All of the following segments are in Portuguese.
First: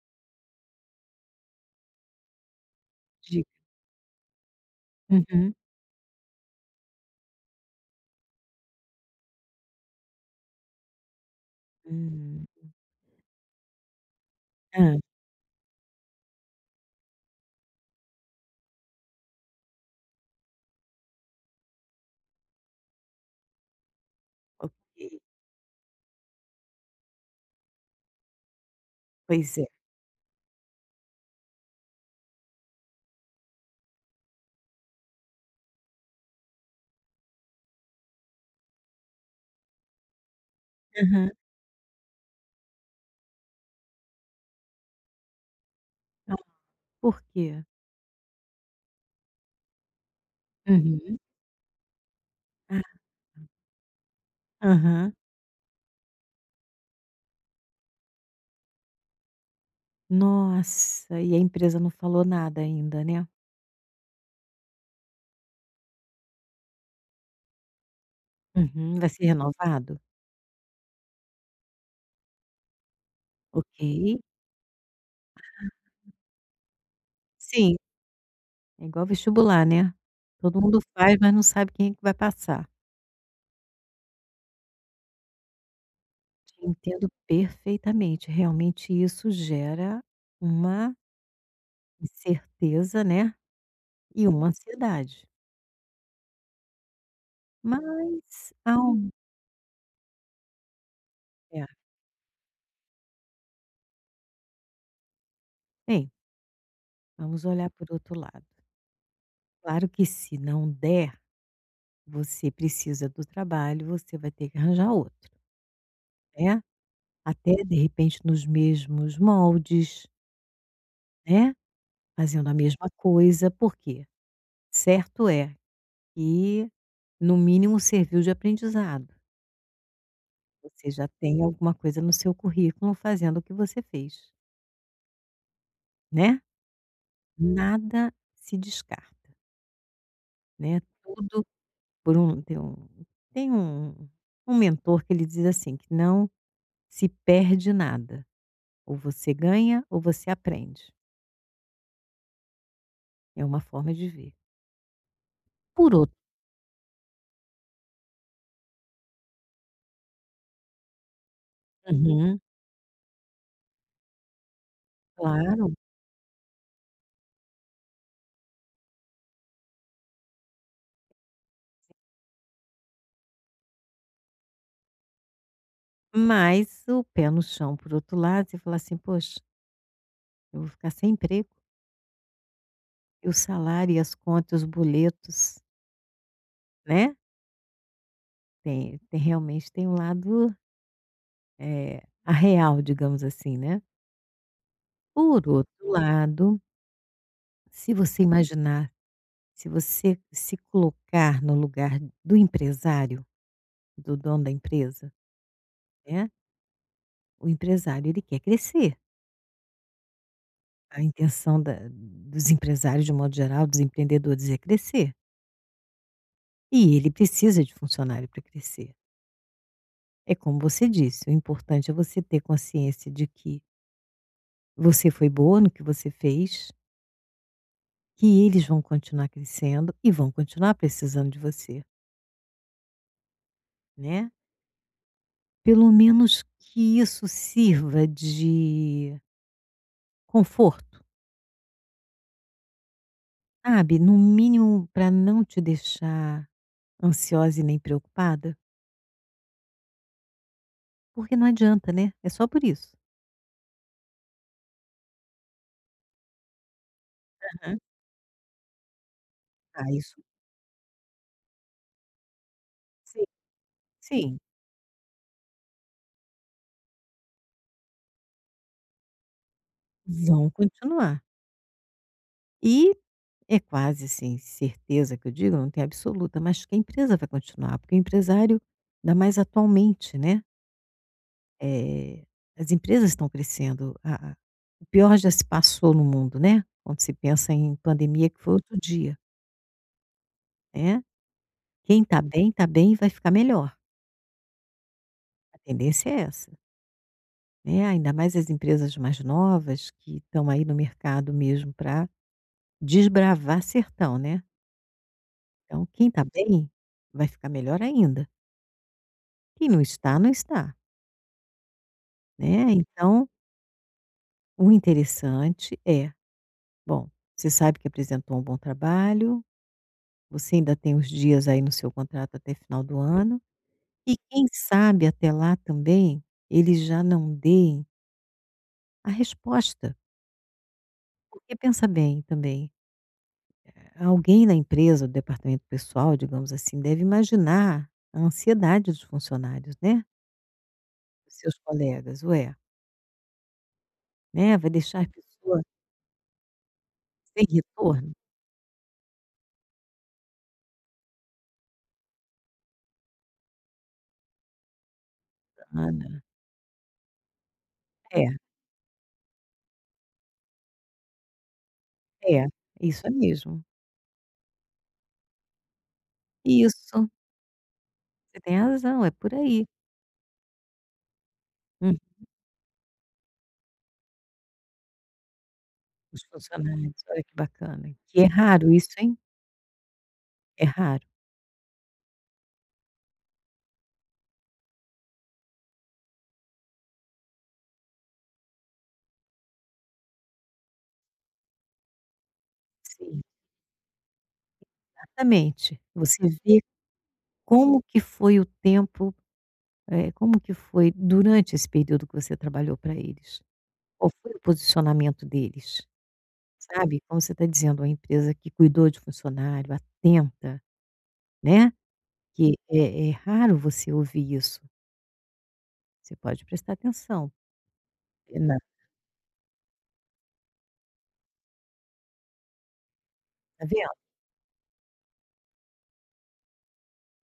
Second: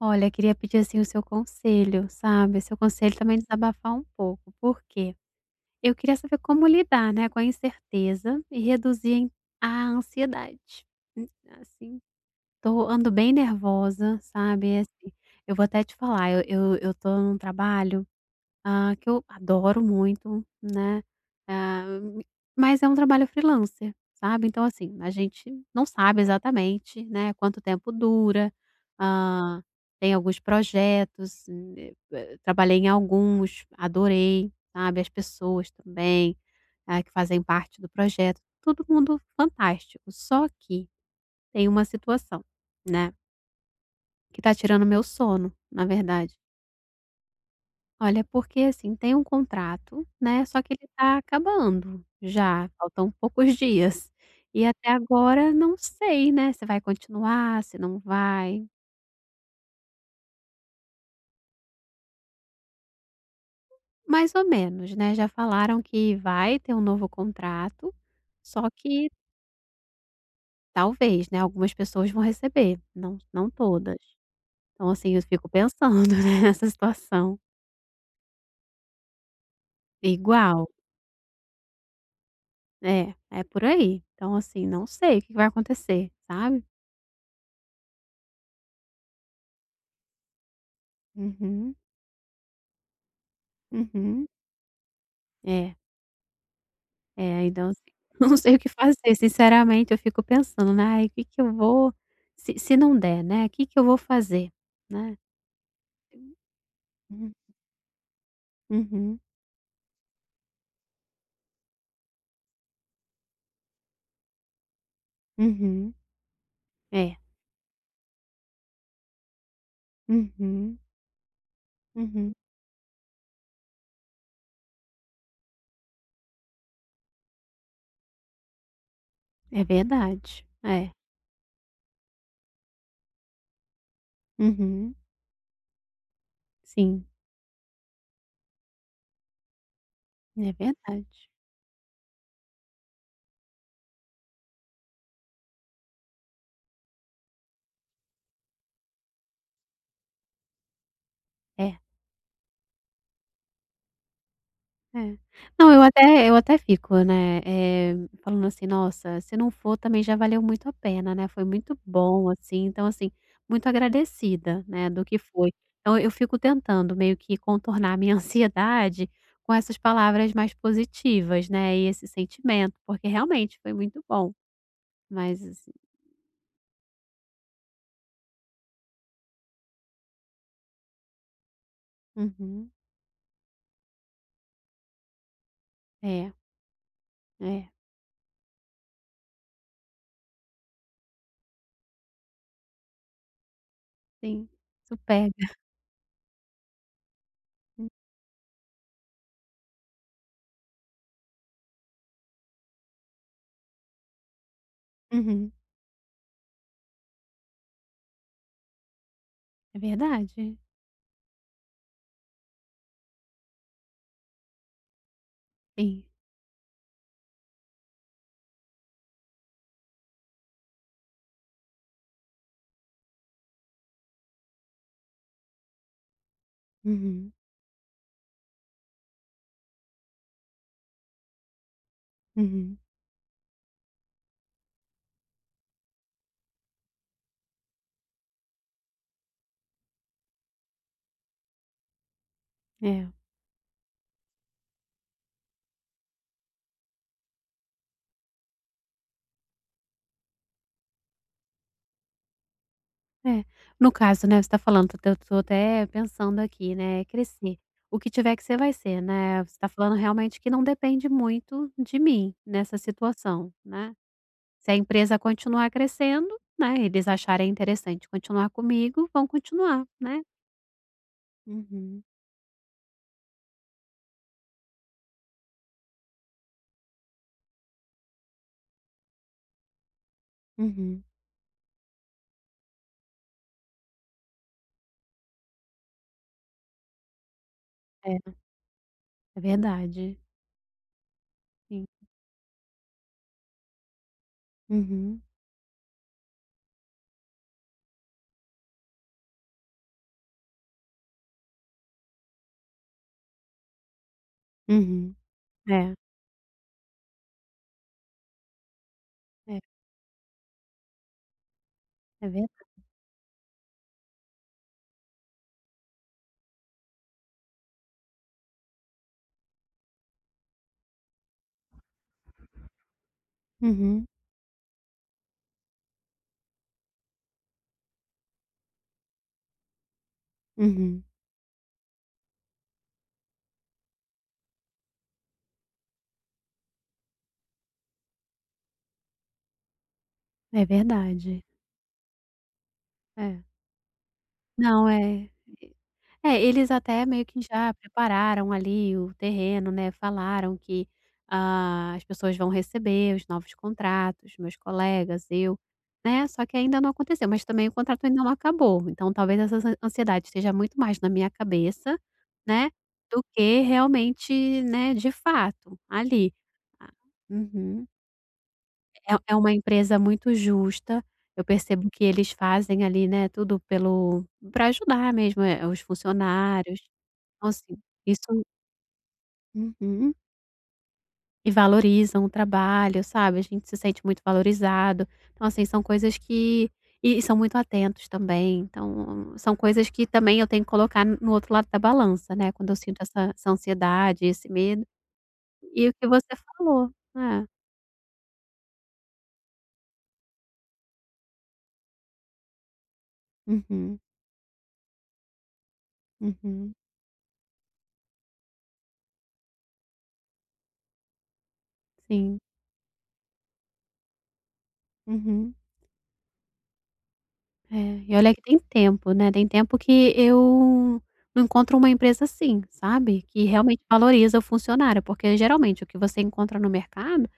Olha, queria pedir, assim, o seu conselho, sabe, seu conselho também Diga. desabafar um pouco, por quê? Uhum. Eu queria saber como lidar, né, com a incerteza e reduzir a ansiedade. Hum, assim, Hum. tô ando bem nervosa, sabe, Hã, assim, eu vou até te falar, eu tô num trabalho, que eu adoro muito, né, ah, me- mas é um trabalho freelancer, sabe, então assim, ok. a gente não sabe exatamente, né, quanto tempo dura, Pois ah, é. tem alguns projetos, trabalhei em alguns, adorei, sabe, as pessoas também, que fazem parte do projeto, todo mundo fantástico, só que Aham. tem uma situação, né, que tá tirando meu sono, na Ah, verdade. por quê? Olha, porque assim, tem um contrato, né, só que ele está Uhum. acabando já, Ah. faltam poucos dias. E até Aham. agora não sei, né, se vai continuar, se não vai. Nossa, e a empresa não falou nada ainda, né? Mais ou menos, né, já falaram que vai ter um novo contrato, só Uhum. Vai que ser renovado? talvez, né, algumas pessoas vão receber, não não Ok. todas. Então assim, eu fico pensando, né, nessa situação. Sim, é igual vestibular, né? Igual, Todo mundo faz, mas não sabe quem é que vai passar. é, é por aí. Então assim, não sei o que que vai acontecer, sabe. Entendo perfeitamente. Realmente isso gera uma Uhum, incerteza, né, uhum, e uma ansiedade. é. É, então assim, não sei Mas o que ao fazer, sinceramente eu fico pensando, né: "Ai, o que que eu É, vou, se não der, né, o que que eu vou fazer?", né. tem. Uhum, Vamos olhar por outro lado. uhum, Claro que se não der, você precisa do trabalho, você vai ter que arranjar outro, uhum, né. é, Até, de repente, nos mesmos moldes, uhum, né, uhum. fazendo a mesma coisa, por quê? Certo é que, no mínimo, serviu de aprendizado. É verdade, é, Você já tem alguma coisa no seu currículo fazendo o que você fez, uhum, né. sim, Nada se descarta, é né, verdade, tudo por um tem um mentor que ele diz assim, que não se perde nada. Ou você ganha ou você aprende. é. É uma forma de ver. É. Não, eu Por outro até eu até fico, né, falando assim: "Nossa, se não for também já valeu muito a pena, né, foi muito bom", Uhum. assim. Então, assim, muito agradecida, né, do que foi. Claro, Então eu fico tentando meio que contornar a minha ansiedade com essas palavras mais positivas, né, e esse sentimento, porque realmente foi muito bom. Mas assim. mas o pé no chão, por outro lado, você fala assim: "Poxa, eu vou ficar sem emprego, Uhum. e o salário, e as contas, os boletos", É, né. é, Tem realmente tem um lado, a real, digamos assim, né. sim, isso pega. Por outro lado, Hum, se você imaginar, se você se colocar no lugar do empresário, do dono da empresa, uhum. né. O empresário, ele quer crescer. É verdade, A intenção da dos empresários, de um modo geral, dos empreendedores, é crescer. sim. E ele precisa de funcionário para crescer. É como você disse, o importante é você ter consciência de que você foi boa no que você fez, Uhum, que eles vão continuar crescendo e vão continuar precisando de você, uhum. né. Pelo menos que isso sirva de conforto, É. sabe, no mínimo para não te deixar ansiosa e nem preocupada. Porque não adianta, né, é só por isso. É, no caso, né, você tá falando, eu tô até pensando aqui, né, crescer. Aham. O que tiver que ser, vai ser, né. Você tá Ah, falando isso realmente que não depende muito de mim nessa sim, situação, né. sim, Se a empresa continuar crescendo, né, eles acharem interessante continuar comigo, vão continuar, né. vão continuar. Uhum, E é quase, assim, certeza que eu digo, não tem absoluta, mas que a empresa vai continuar, porque o empresário, ainda mais atualmente, né, uhum. eh, as empresas estão crescendo, a o pior já se passou no mundo, né, quando se pensa em pandemia É, que foi outro dia, é verdade, né. sim. Quem está bem e vai ficar melhor, Uhum, a tendência é essa, né, ainda mais as empresas mais novas que estão aí no mercado mesmo para desbravar sertão, né. uhum. Então É, quem está bem, vai ficar melhor ainda. é, Quem não está, não está, é verdade. né. Então, o interessante é, bom, você sabe que apresentou um bom trabalho, você ainda tem os dias aí no seu contrato até final do ano, Uhum, e quem sabe até lá também, eles já não deem a resposta. uhum. Porque pensa bem também, alguém na empresa, do departamento pessoal, digamos assim, deve imaginar a ansiedade dos funcionários, né, É dos verdade, seus colegas. Ué, é. né, vai Não, deixar a é. pessoa É, eles até meio que sem já retorno? prepararam ali o terreno, né, falaram que, as pessoas vão receber os novos contratos, meus colegas, eu, Ana, né, só que ainda não aconteceu, mas também o contrato ainda é, não acabou, então talvez essa ansiedade esteja muito mais na minha cabeça, é, né, isso é do que mesmo. realmente, né, de fato, ali. Ah, Isso, uhum. você tem razão, é É por é uma aí. empresa muito justa, eu percebo Uhum, que eles fazem ali, né, tudo pelo, para ajudar mesmo, os os funcionários. funcionários, olha que Então assim, bacana. Que isso. é raro isso, hein, Uhum. é raro. E valorizam o trabalho, sabe, a gente se sente muito valorizado. Então assim, são coisas que, e são muito atentos também, então são coisas que também eu tenho que colocar no outro lado da balança, né, quando eu sinto Sim, essa ansiedade, esse medo, exatamente. e o que você Você vê falou. É. como que foi o tempo, como que foi durante esse período que você trabalhou para eles. Uhum, Qual foi o posicionamento deles, uhum. sabe, como você está dizendo, uma empresa que cuidou de funcionário, atenta, né, Sim. que é raro você ouvir isso. Uhum. Você pode prestar atenção, É, e olha e que na tem tempo, né, tem tempo que eu não encontro uma empresa assim, sabe, que tá realmente vendo? valoriza o funcionário, porque geralmente o que você encontra no mercado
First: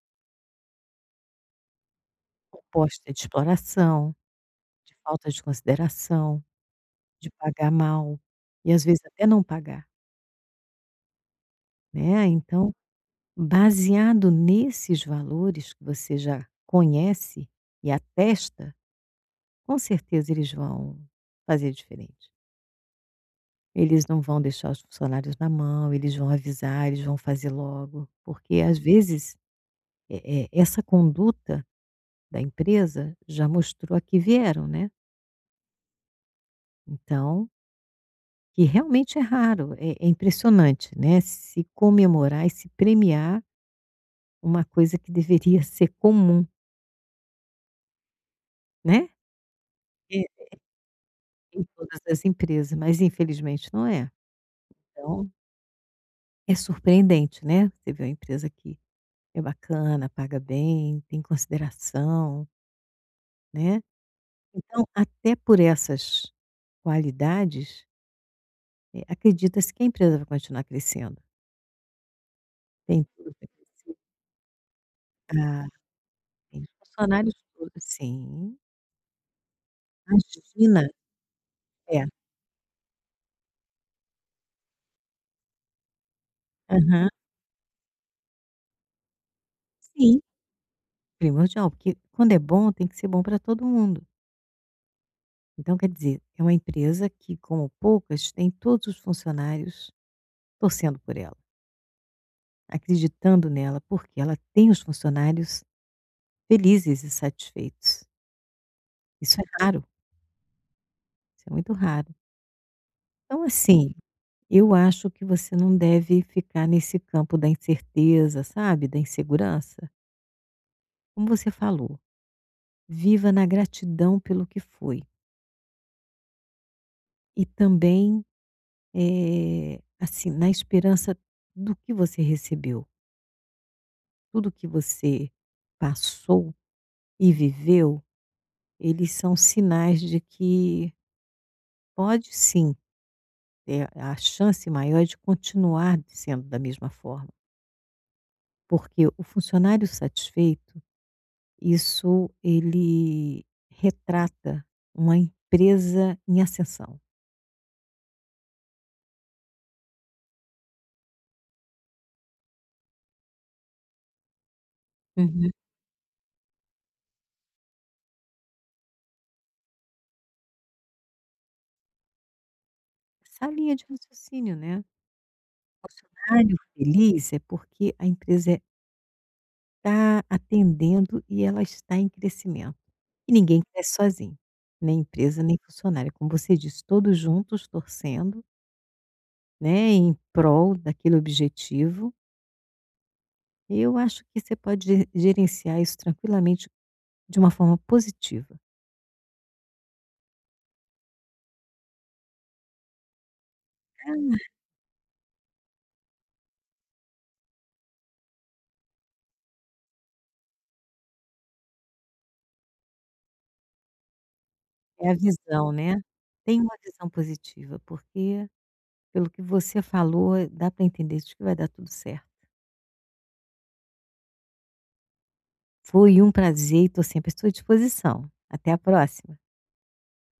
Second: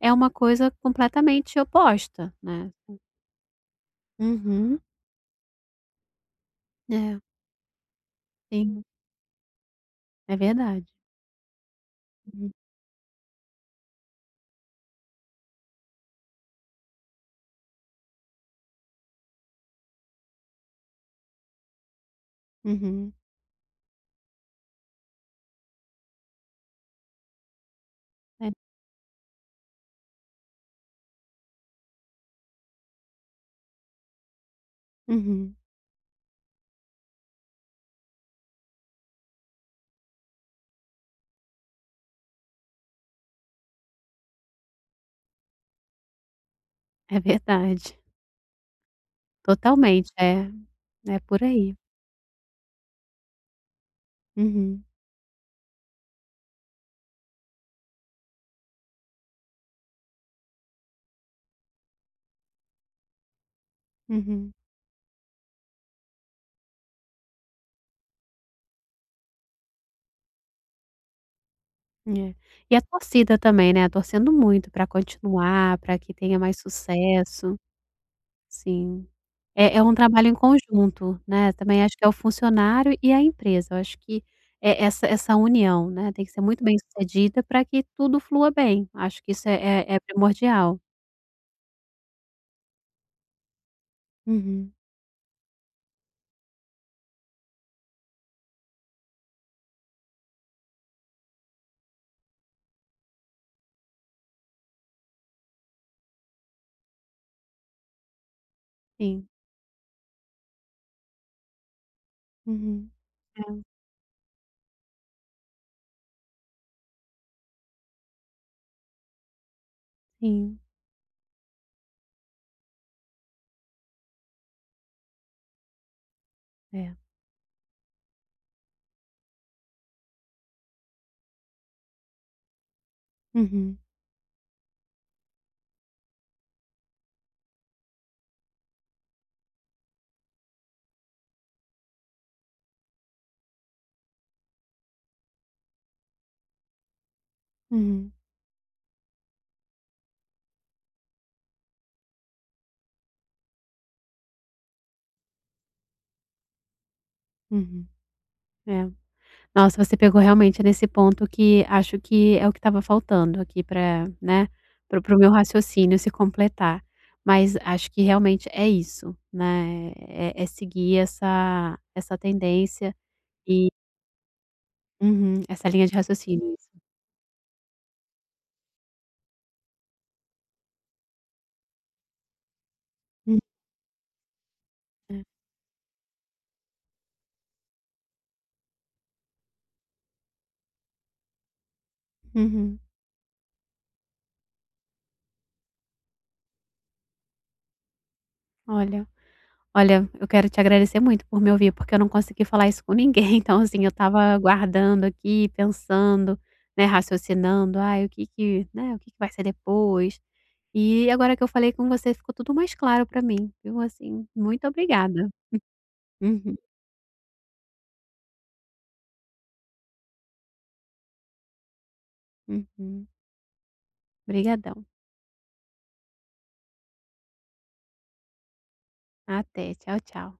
é uma coisa completamente oposta, né. Proposta de exploração, Uhum. de falta de consideração, É, de pagar mal, e às sim, vezes até não pagar, é verdade. né, Uhum, então, baseado nesses valores que você já conhece e atesta, com certeza eles vão fazer diferente. uhum. Eles não vão deixar os funcionários na mão, eles vão avisar, eles vão fazer logo, É, porque às vezes, essa conduta da empresa já mostrou a que vieram, né, uhum, então que realmente é raro, é impressionante, né, se comemorar e se premiar uma coisa que deveria ser comum, é verdade, né, totalmente, é. é, é por Em aí. todas as empresas, mas infelizmente não é. Uhum, Então, é surpreendente, né, você vê uma empresa que é bacana, paga bem, tem consideração, né. uhum, Então, até por essas qualidades, acredita-se que a empresa vai continuar crescendo. é. E a Tem tudo torcida para também, né, crescer. torcendo muito para Ah, continuar, para que tenha mais tem funcionários sucesso. todos sim. Sim. É um trabalho em Imagina. conjunto, né, também acho que É. é o funcionário e a empresa, eu acho que é essa união, né, tem que ser muito Aham. bem-sucedida para que tudo flua bem, acho que isso é Sim, primordial. primordial, porque quando é bom tem que ser bom para todo mundo. Uhum. Então quer dizer, é uma empresa que como poucas tem todos os funcionários torcendo por ela, acreditando nela, porque ela tem os funcionários felizes e satisfeitos. Sim. Isso é raro, isso é muito raro. Uhum. É, Então assim, eu acho que você não deve ficar nesse campo da incerteza, sabe, da insegurança. sim, Como você falou, viva na gratidão pelo que foi é. e também, eh, assim, na esperança do que você recebeu, Uhum, tudo que você passou e viveu, eles são sinais de que pode sim ter a chance maior de continuar sendo da mesma forma. uhum, Porque o funcionário satisfeito, isso ele retrata uma empresa em ascensão. uhum. É. Nossa, você pegou realmente nesse ponto que acho que é o que estava faltando aqui para, né, para o meu Uhum. raciocínio se completar. Mas acho que realmente é isso, né, é seguir essa tendência Essa e, linha de raciocínio, né. uhum, essa linha de raciocínio, Funcionário isso. feliz. É porque a empresa tá atendendo e ela está em crescimento. E Hum, ninguém cresce sozinho, nem é. empresa, nem funcionário. Como você disse, todos juntos torcendo, né, em prol daquele objetivo. Uhum. Eu acho que você pode gerenciar isso tranquilamente de uma forma positiva. Olha Olha, eu quero te agradecer muito por me ouvir, porque eu não consegui falar isso com ninguém. Então, assim, eu estava guardando aqui, pensando, né, raciocinando, ai, o que que, né, o que que vai ser depois. E agora que eu falei com você, ficou tudo mais claro para mim, viu? Assim, muito É a obrigada. visão, né? Uhum, Tem uma visão positiva, porque pelo que você falou, dá para entender de que vai dar tudo certo. uhum. Obrigadão. Foi um prazer e estou sempre à sua disposição. Até a próxima. Até. Tchau, tchau.